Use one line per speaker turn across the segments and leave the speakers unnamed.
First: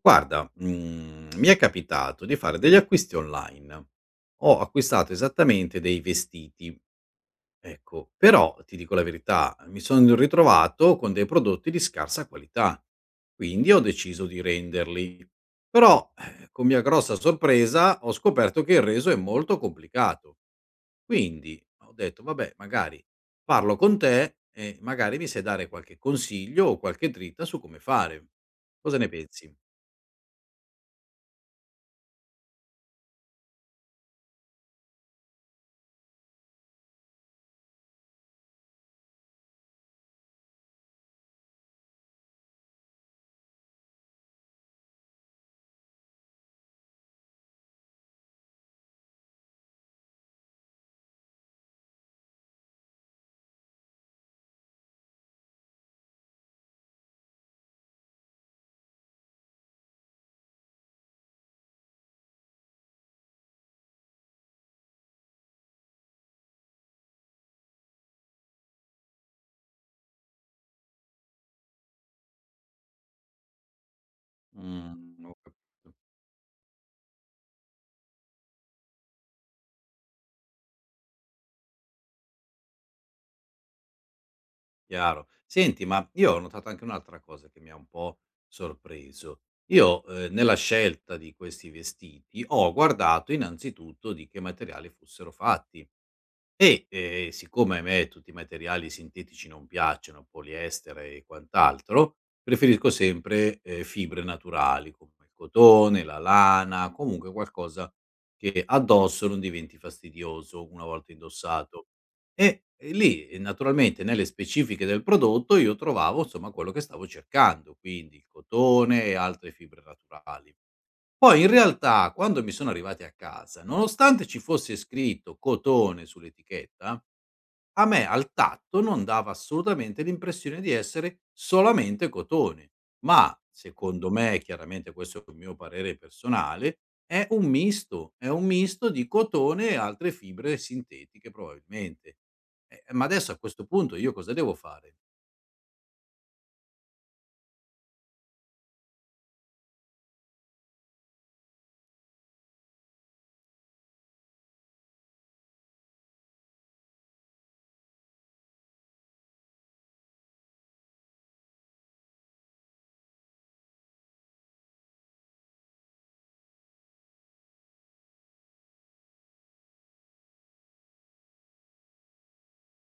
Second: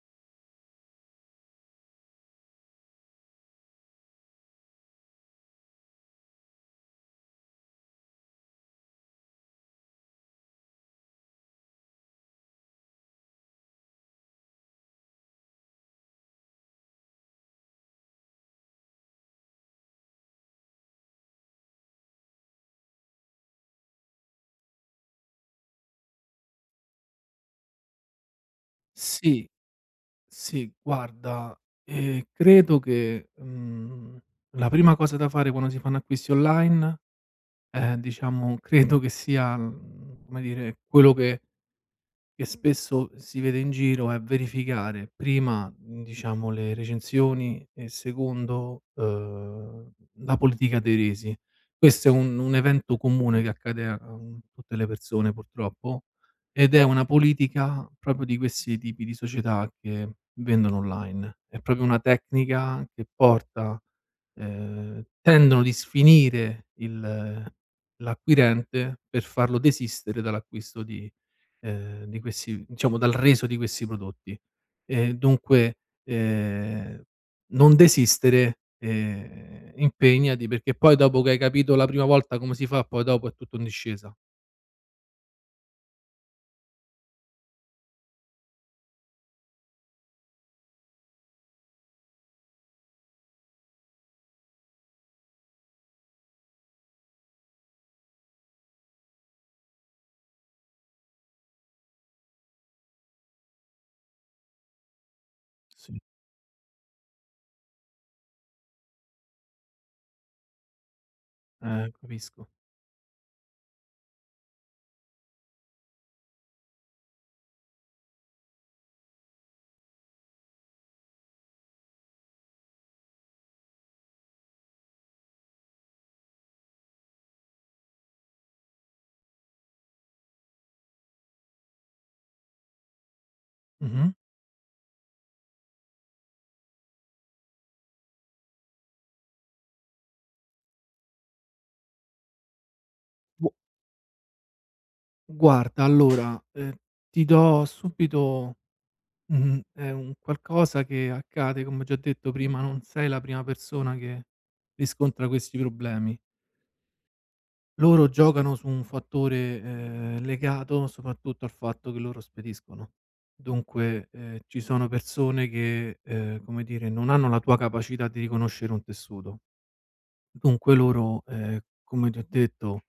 Guarda, mi è capitato di fare degli acquisti online. Ho acquistato esattamente dei vestiti, ecco, però ti dico la verità, mi sono ritrovato con dei prodotti di scarsa qualità, quindi ho deciso di renderli. Però, con mia grossa sorpresa, ho scoperto che il reso è molto complicato. Quindi ho detto: "Vabbè, magari parlo con te e magari mi sai dare qualche consiglio o qualche dritta su come fare." Cosa ne
Sì,
pensi?
sì, guarda, credo che, la prima cosa da fare quando si fanno acquisti online è, diciamo credo che sia, come dire, quello che spesso si vede in giro è verificare prima, diciamo le recensioni, e secondo, la politica dei resi. Questo è un evento comune che accade a tutte le persone purtroppo, ed è una politica proprio di questi tipi di società che vendono online. È proprio una tecnica che porta, tendono di sfinire il l'acquirente per farlo desistere dall'acquisto di questi, diciamo, dal reso di questi prodotti. Ehm,
Ho cap
dunque, ehm, non desistere, impegnati, perché poi dopo che hai capito la prima volta come si fa, poi dopo è tutto in discesa.
chiaro. Senti, ma io ho notato anche un'altra cosa che mi ha un po' sorpreso. Io, nella scelta di questi vestiti ho guardato innanzitutto di che materiali fossero fatti. E, siccome a me tutti i materiali sintetici non piacciono, poliestere e quant'altro, preferisco sempre, fibre naturali come il
Sì.
cotone, la lana, comunque qualcosa che addosso non diventi fastidioso una volta indossato.
Capisco.
E lì, naturalmente nelle specifiche del prodotto io trovavo, insomma, quello che stavo cercando, quindi il cotone e altre fibre naturali. Poi in realtà quando mi sono arrivati a casa, nonostante ci fosse scritto cotone sull'etichetta, a me al tatto non dava assolutamente l'impressione di essere solamente cotone, ma secondo
Mh-mh.
me, chiaramente questo è un mio parere personale, è un misto di cotone e altre fibre sintetiche probabilmente. Ma adesso a
Gu
questo punto io cosa devo fare?
guarda allora, ti do subito. Mh-mh. È un qualcosa che accade, come ho già detto prima, non sei la prima persona che riscontra questi problemi. Loro giocano su un fattore, legato soprattutto al fatto che loro spediscono. Dunque, ci sono persone che, come dire, non hanno la tua capacità di riconoscere un tessuto. Dunque loro, come ti ho detto,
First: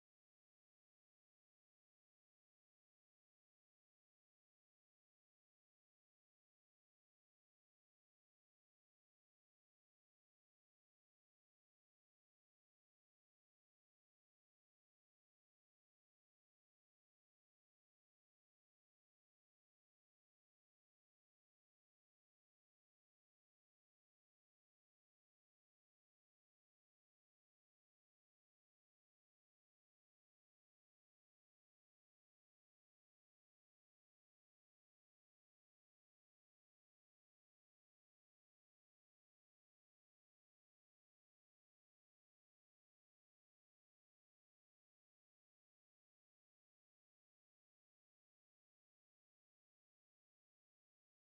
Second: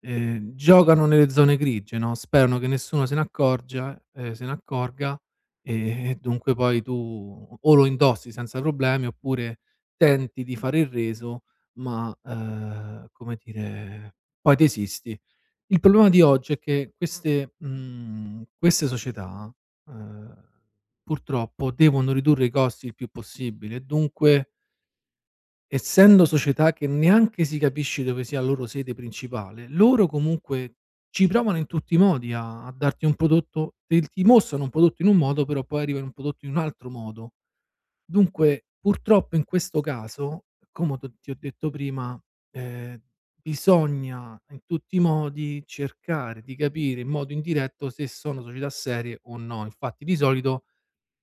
Giocano nelle zone grigie, no, sperano che nessuno se ne accorga, e dunque poi tu o lo indossi senza problemi, oppure tenti di fare il reso, ma, come dire, poi desisti. Il problema di oggi è che queste società, ehm, purtroppo devono ridurre i costi il più possibile. E dunque, essendo società che neanche si capisce dove sia la loro sede principale, loro comunque ci provano in tutti i modi a darti un prodotto. Te ti mostrano un prodotto in un modo, però poi arriva in un prodotto in un altro modo. Dunque, purtroppo in questo caso, come t'ho ti ho detto prima, ehm, bisogna in tutti i modi cercare di capire in modo indiretto se sono società serie o no. Infatti di solito,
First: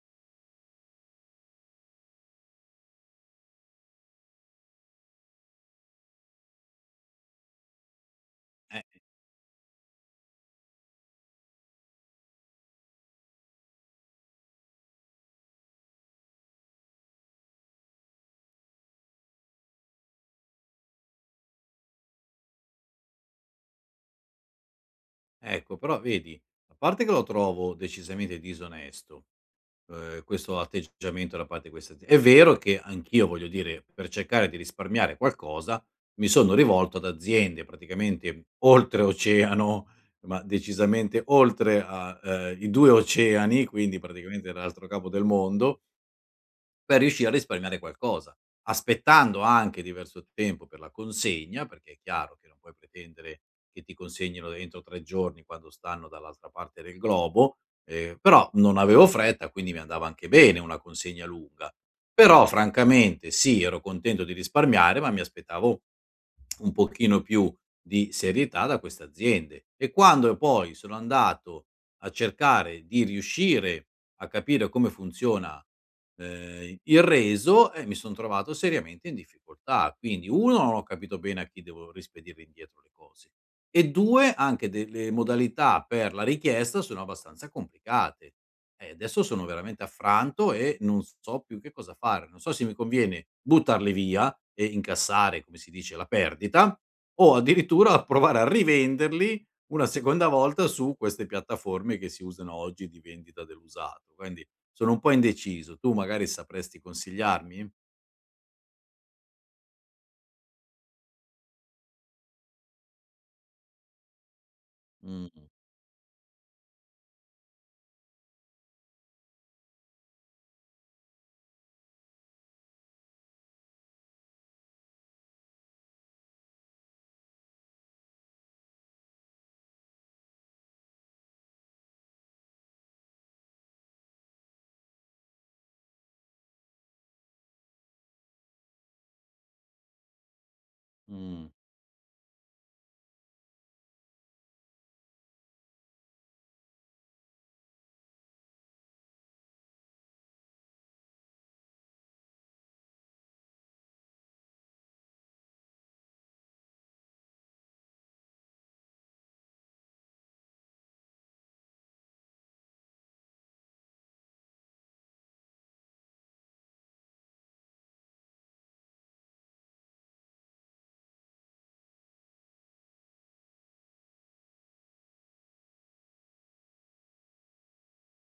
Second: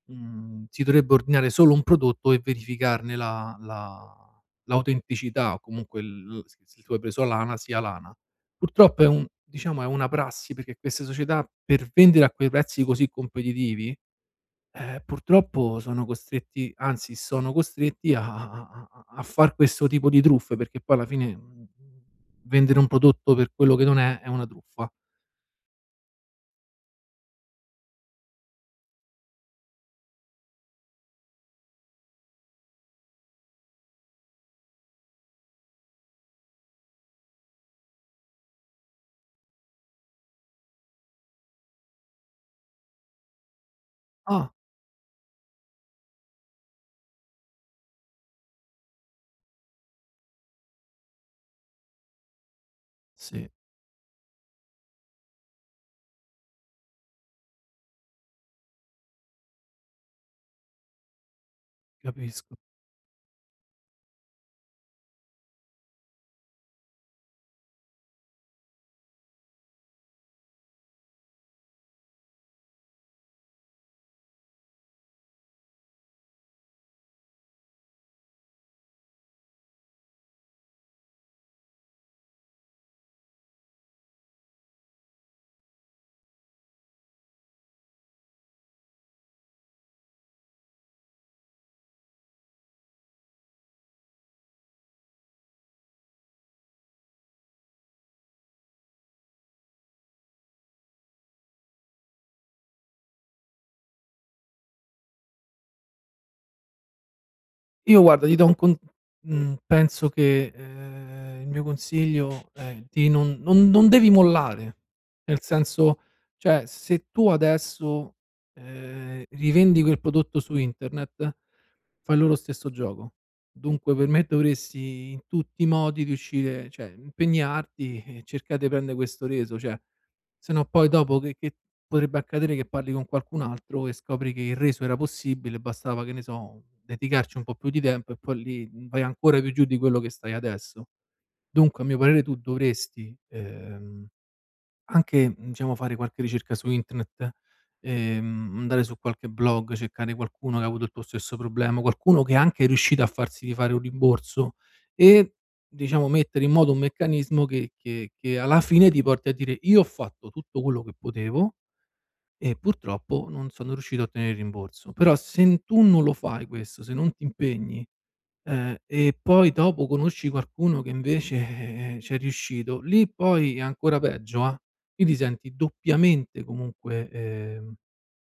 Si dovrebbe ordinare solo un prodotto e verificarne la la l'autenticità, o comunque, il s se tu hai preso lana, sia lana. Purtroppo è un diciamo è una prassi, perché queste società per vendere a quei prezzi così competitivi, purtroppo sono costretti, anzi sono costretti a far questo tipo di truffe, perché poi alla fine, vendere un prodotto per quello che non è, è una truffa.
Ecco, però vedi, a parte che lo trovo decisamente disonesto, questo atteggiamento da parte di queste azi è vero che anch'io, voglio dire, per cercare di risparmiare qualcosa, mi sono rivolto ad aziende praticamente oltreoceano, ma decisamente oltre a, i 2 oceani, quindi
Ah,
praticamente l'altro capo del mondo, per riuscire a risparmiare qualcosa, aspettando anche diverso tempo per la consegna, perché è chiaro che non puoi pretendere
sì,
che ti consegnino entro 3 giorni quando stanno dall'altra parte del globo, però non avevo fretta, quindi mi andava anche bene una consegna lunga. Però
capisco.
francamente sì, ero contento di risparmiare, ma mi aspettavo un pochino più di serietà da queste aziende. E quando poi sono andato a cercare di riuscire a capire come funziona il reso e mi son trovato seriamente in difficoltà. Quindi 1 non ho capito bene a chi devo rispedire indietro le cose e 2 anche delle modalità per la richiesta sono abbastanza complicate. Adesso sono veramente affranto e non so più che cosa fare. Non so se mi conviene buttarle via e incassare, come si dice, la perdita o addirittura provare a rivenderli una seconda volta su queste piattaforme che si usano oggi di vendita dell'usato. Quindi sono un po' indeciso. Tu magari sapresti consigliarmi?
Io, guarda, ti do un con mhmm, penso che, il mio consiglio è di non devi mollare,
Mh,
nel senso, cioè, se tu adesso, rivendi quel prodotto su internet, fai lo stesso gioco. Dunque per me dovresti in tutti i modi riuscire, cioè impegnarti, e cercare di prendere questo reso. Cioè, se no, poi dopo che potrebbe accadere che parli con qualcun altro e scopri che il reso era possibile, bastava, che ne so, dedicarci un po' più di tempo, e poi lì vai ancora più giù di quello che stai adesso.
mh,
Dunque, a mio parere, tu dovresti, anche, diciamo, fare qualche ricerca su internet, andare su qualche blog, cercare qualcuno che ha avuto il tuo stesso problema, qualcuno che anche è anche riuscito a farsi rifare un rimborso, e, diciamo, mettere in moto un meccanismo che alla fine ti porti a dire: "Io ho fatto tutto quello che potevo, e purtroppo non sono riuscito a ottenere il rimborso". Però se tu non lo fai questo, se non ti impegni, e poi dopo conosci qualcuno che invece, c'è riuscito, lì poi è ancora peggio, lì ti senti doppiamente, comunque,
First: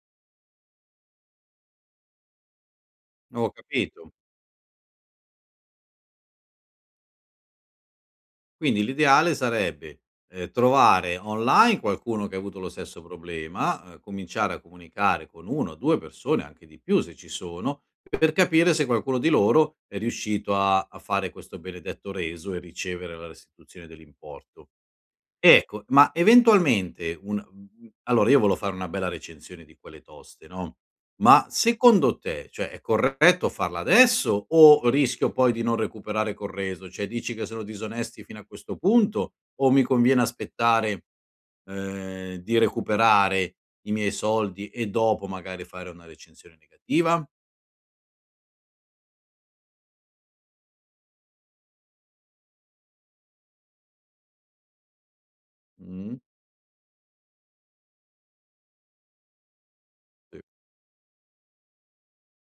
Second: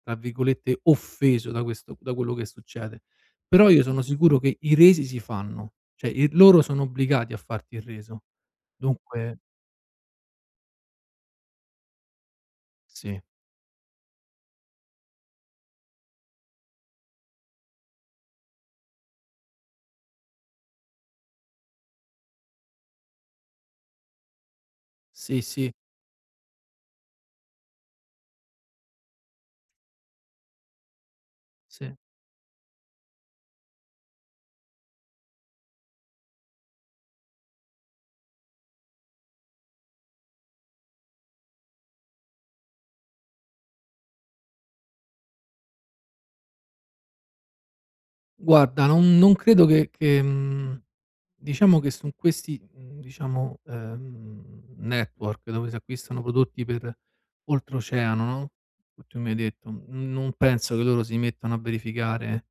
tra virgolette "offeso" da questo, da quello che succede.
ho
Però io sono
capito.
sicuro che i resi si fanno, cioè i loro sono obbligati a farti il reso.
Quindi l'ideale
Dunque
sarebbe, trovare online qualcuno che ha avuto lo stesso
sì,
problema, cominciare a comunicare con 1, 2 persone, anche di più se ci sono, per capire se qualcuno di loro è riuscito a fare questo benedetto reso e ricevere la restituzione dell'importo.
sì, sì,
Ecco, ma eventualmente allora io volevo fare una bella recensione di quelle toste, no, ma
sì.
secondo te, cioè, è corretto farla adesso o rischio poi di non recuperare col reso? Cioè, dici che sono disonesti fino a questo punto o mi conviene aspettare, di recuperare i miei soldi e dopo magari fare una recensione negativa?
Guarda, non credo che diciamo che su questi, diciamo, network dove si
Mh.
acquistano prodotti per oltreoceano, no, che tu mi hai detto, n non penso che loro si mettano a verificare,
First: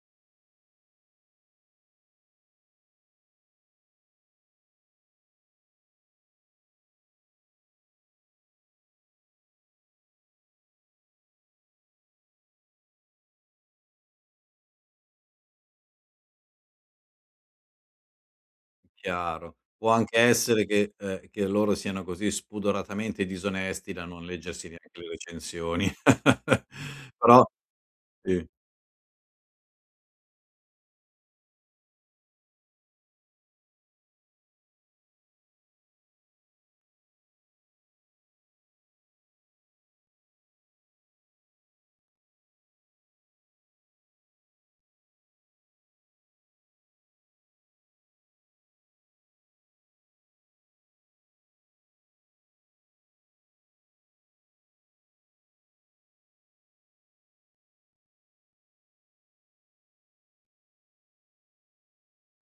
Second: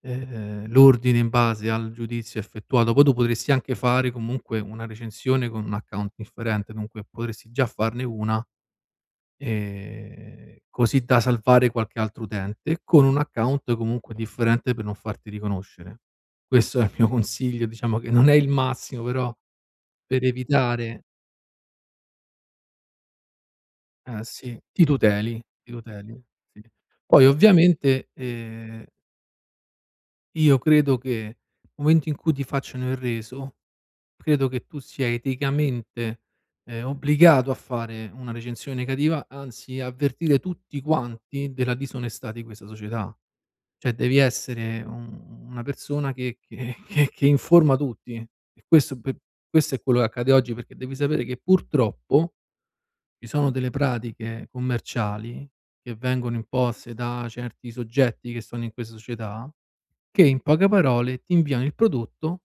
l'ordine in base al giudizio effettuato. Poi tu potresti anche fare comunque una recensione con un account differente, dunque potresti già farne una, così da salvare qualche altro utente, con un account comunque differente, per non farti riconoscere. Questo è il mio consiglio, diciamo che non è il massimo, però,
Chiaro. Può anche
per
essere
evitare...
che loro siano così spudoratamente disonesti da
Eh
non
sì,
leggersi neanche le
ti
recensioni.
tuteli, sì. Poi
Però
ovviamente,
sì,
io credo che nel momento in cui ti facciano il reso, credo che tu sia eticamente, obbligato a fare una recensione negativa, anzi avvertire tutti quanti della disonestà di questa società. Cioè devi essere un una persona che che informa tutti. E questo è quello che accade oggi, perché devi sapere che purtroppo ci sono delle pratiche commerciali che vengono imposte da certi soggetti che sono in questa società, che in poche parole ti inviano il prodotto,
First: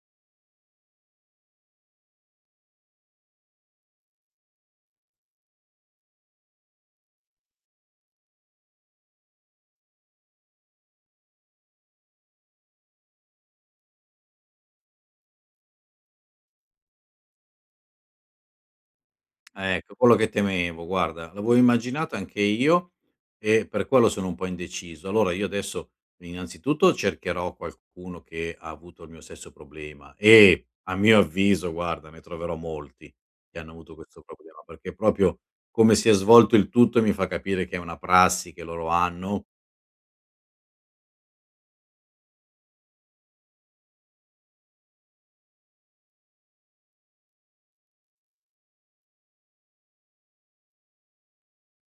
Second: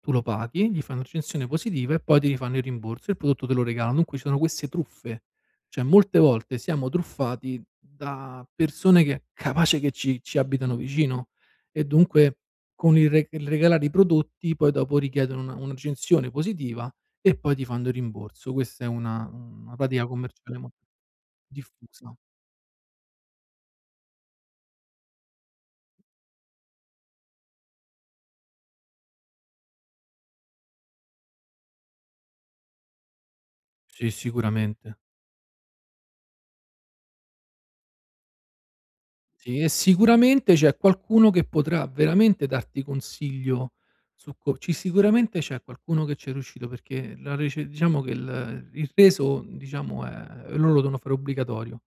tu lo paghi, gli fai una recensione positiva e poi ti rifanno il rimborso e il prodotto te lo regalano. Dunque ci sono queste truffe. Cioè molte volte siamo truffati da persone che capace che ci abitano vicino, e dunque con il regalare i prodotti poi dopo richiedono una recensione positiva e poi ti fanno il rimborso. Questa è una
ecco,
pratica
quello che
commerciale molto
temevo, guarda, l'avevo
diffusa.
immaginato anche io e per quello sono un po' indeciso. Allora io adesso innanzitutto cercherò qualcuno che ha avuto il mio stesso problema e, a mio avviso, guarda, ne troverò molti che hanno avuto
Sì,
questo problema, perché
sicuramente.
proprio come si è svolto il tutto mi fa capire che è una prassi che loro hanno.
Sì, e sicuramente c'è qualcuno che potrà veramente darti consiglio, su co ci sicuramente c'è qualcuno che c'è riuscito, perché la rece diciamo che il reso, diciamo, è loro lo devono fare obbligatorio.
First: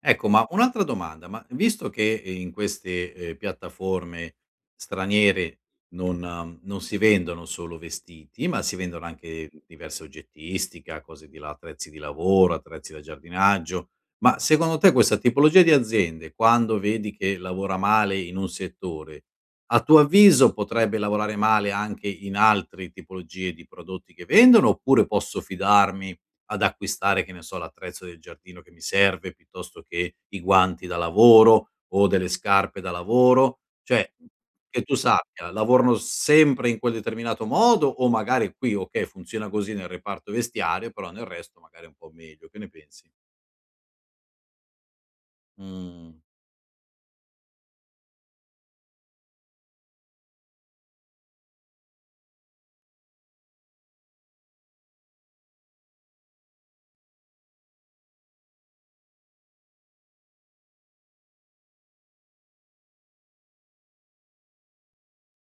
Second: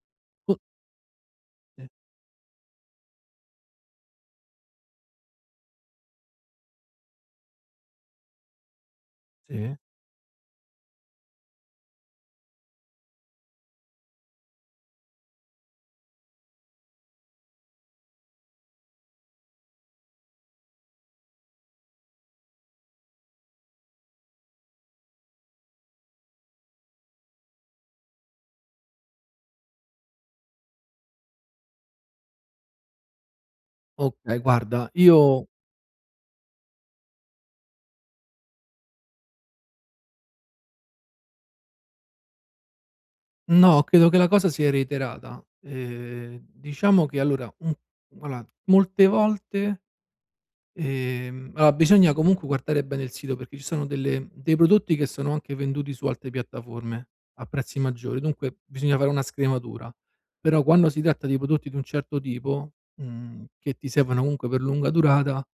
Ecco, ma
O
un'altra domanda, ma
sì, sì.
visto che in queste, piattaforme straniere non non si vendono solo vestiti, ma si vendono anche
Sì?
diverse oggettistica, cose di la attrezzi di lavoro, attrezzi da giardinaggio, ma secondo te questa tipologia di aziende, quando vedi che lavora male in un settore, a tuo avviso potrebbe lavorare male anche in altri tipologie di prodotti che vendono, oppure posso fidarmi ad acquistare, che ne so, l'attrezzo del giardino che mi serve, piuttosto che i guanti da lavoro o delle scarpe da lavoro. Cioè,
Okay,
che
guarda,
tu
io
sappia, lavorano sempre in quel determinato modo o magari qui, okay, funziona così nel reparto vestiario, però nel resto magari è un po' meglio. Che ne pensi?
no, credo che la cosa sia reiterata.
Mh,
Diciamo che allora, mhmm, allora molte volte allora bisogna comunque guardare bene il sito, perché ci sono delle dei prodotti che sono anche venduti su altre piattaforme a prezzi maggiori, dunque bisogna fare una scrematura. Però quando si tratta di prodotti di un certo tipo, che ti servono comunque per lunga durata,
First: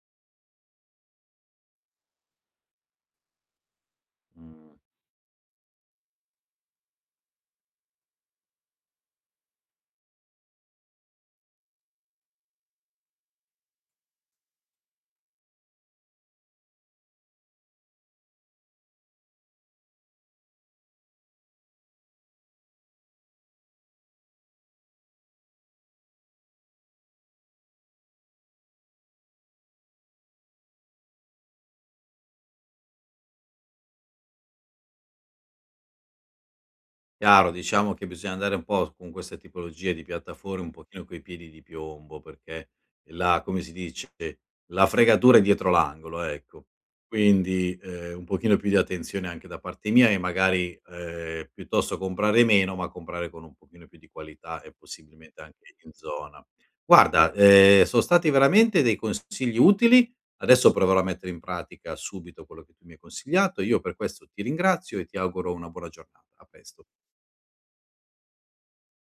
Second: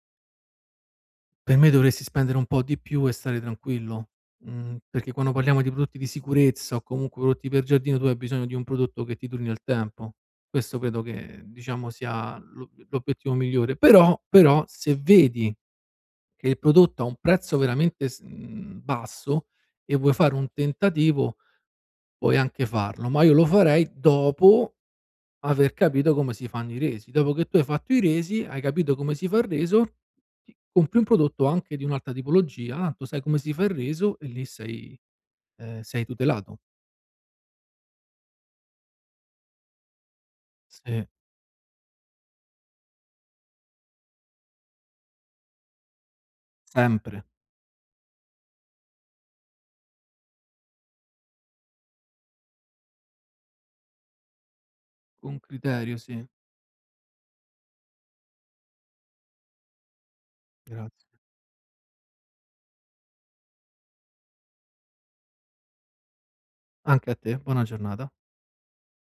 per me dovresti spendere un po' di più e stare tranquillo,
mh.
perché quando parliamo di prodotti di sicurezza, o comunque prodotti per giardino, tu hai bisogno di un prodotto che ti duri nel tempo. Questo credo che, diciamo, sia l'obiettivo migliore. Però se vedi che il prodotto ha un prezzo veramente basso, e vuoi fare un tentativo, puoi anche farlo, ma io lo farei dopo aver capito come si fanno i resi. Dopo che tu hai fatto i resi, hai capito come si fa il reso, ti compri un prodotto anche di un'altra tipologia, ah, tanto sai come si fa il reso e lì sei, sei tutelato.
Chiaro, diciamo che bisogna andare un po' con queste tipologie di piattaforme un pochino
Sì,
coi piedi di piombo, perché la come si dice, la fregatura è dietro l'angolo, ecco.
sempre,
Quindi, un pochino più di attenzione anche da parte mia e magari, piuttosto comprare meno, ma comprare con un pochino più di qualità e
con
possibilmente anche in
criterio, sì.
zona. Guarda, son stati veramente dei consigli utili, adesso proverò a
Grazie.
mettere in pratica subito quello che tu mi hai consigliato. Io per questo ti ringrazio e ti auguro una buona giornata. A presto.
Anche a te, buona giornata.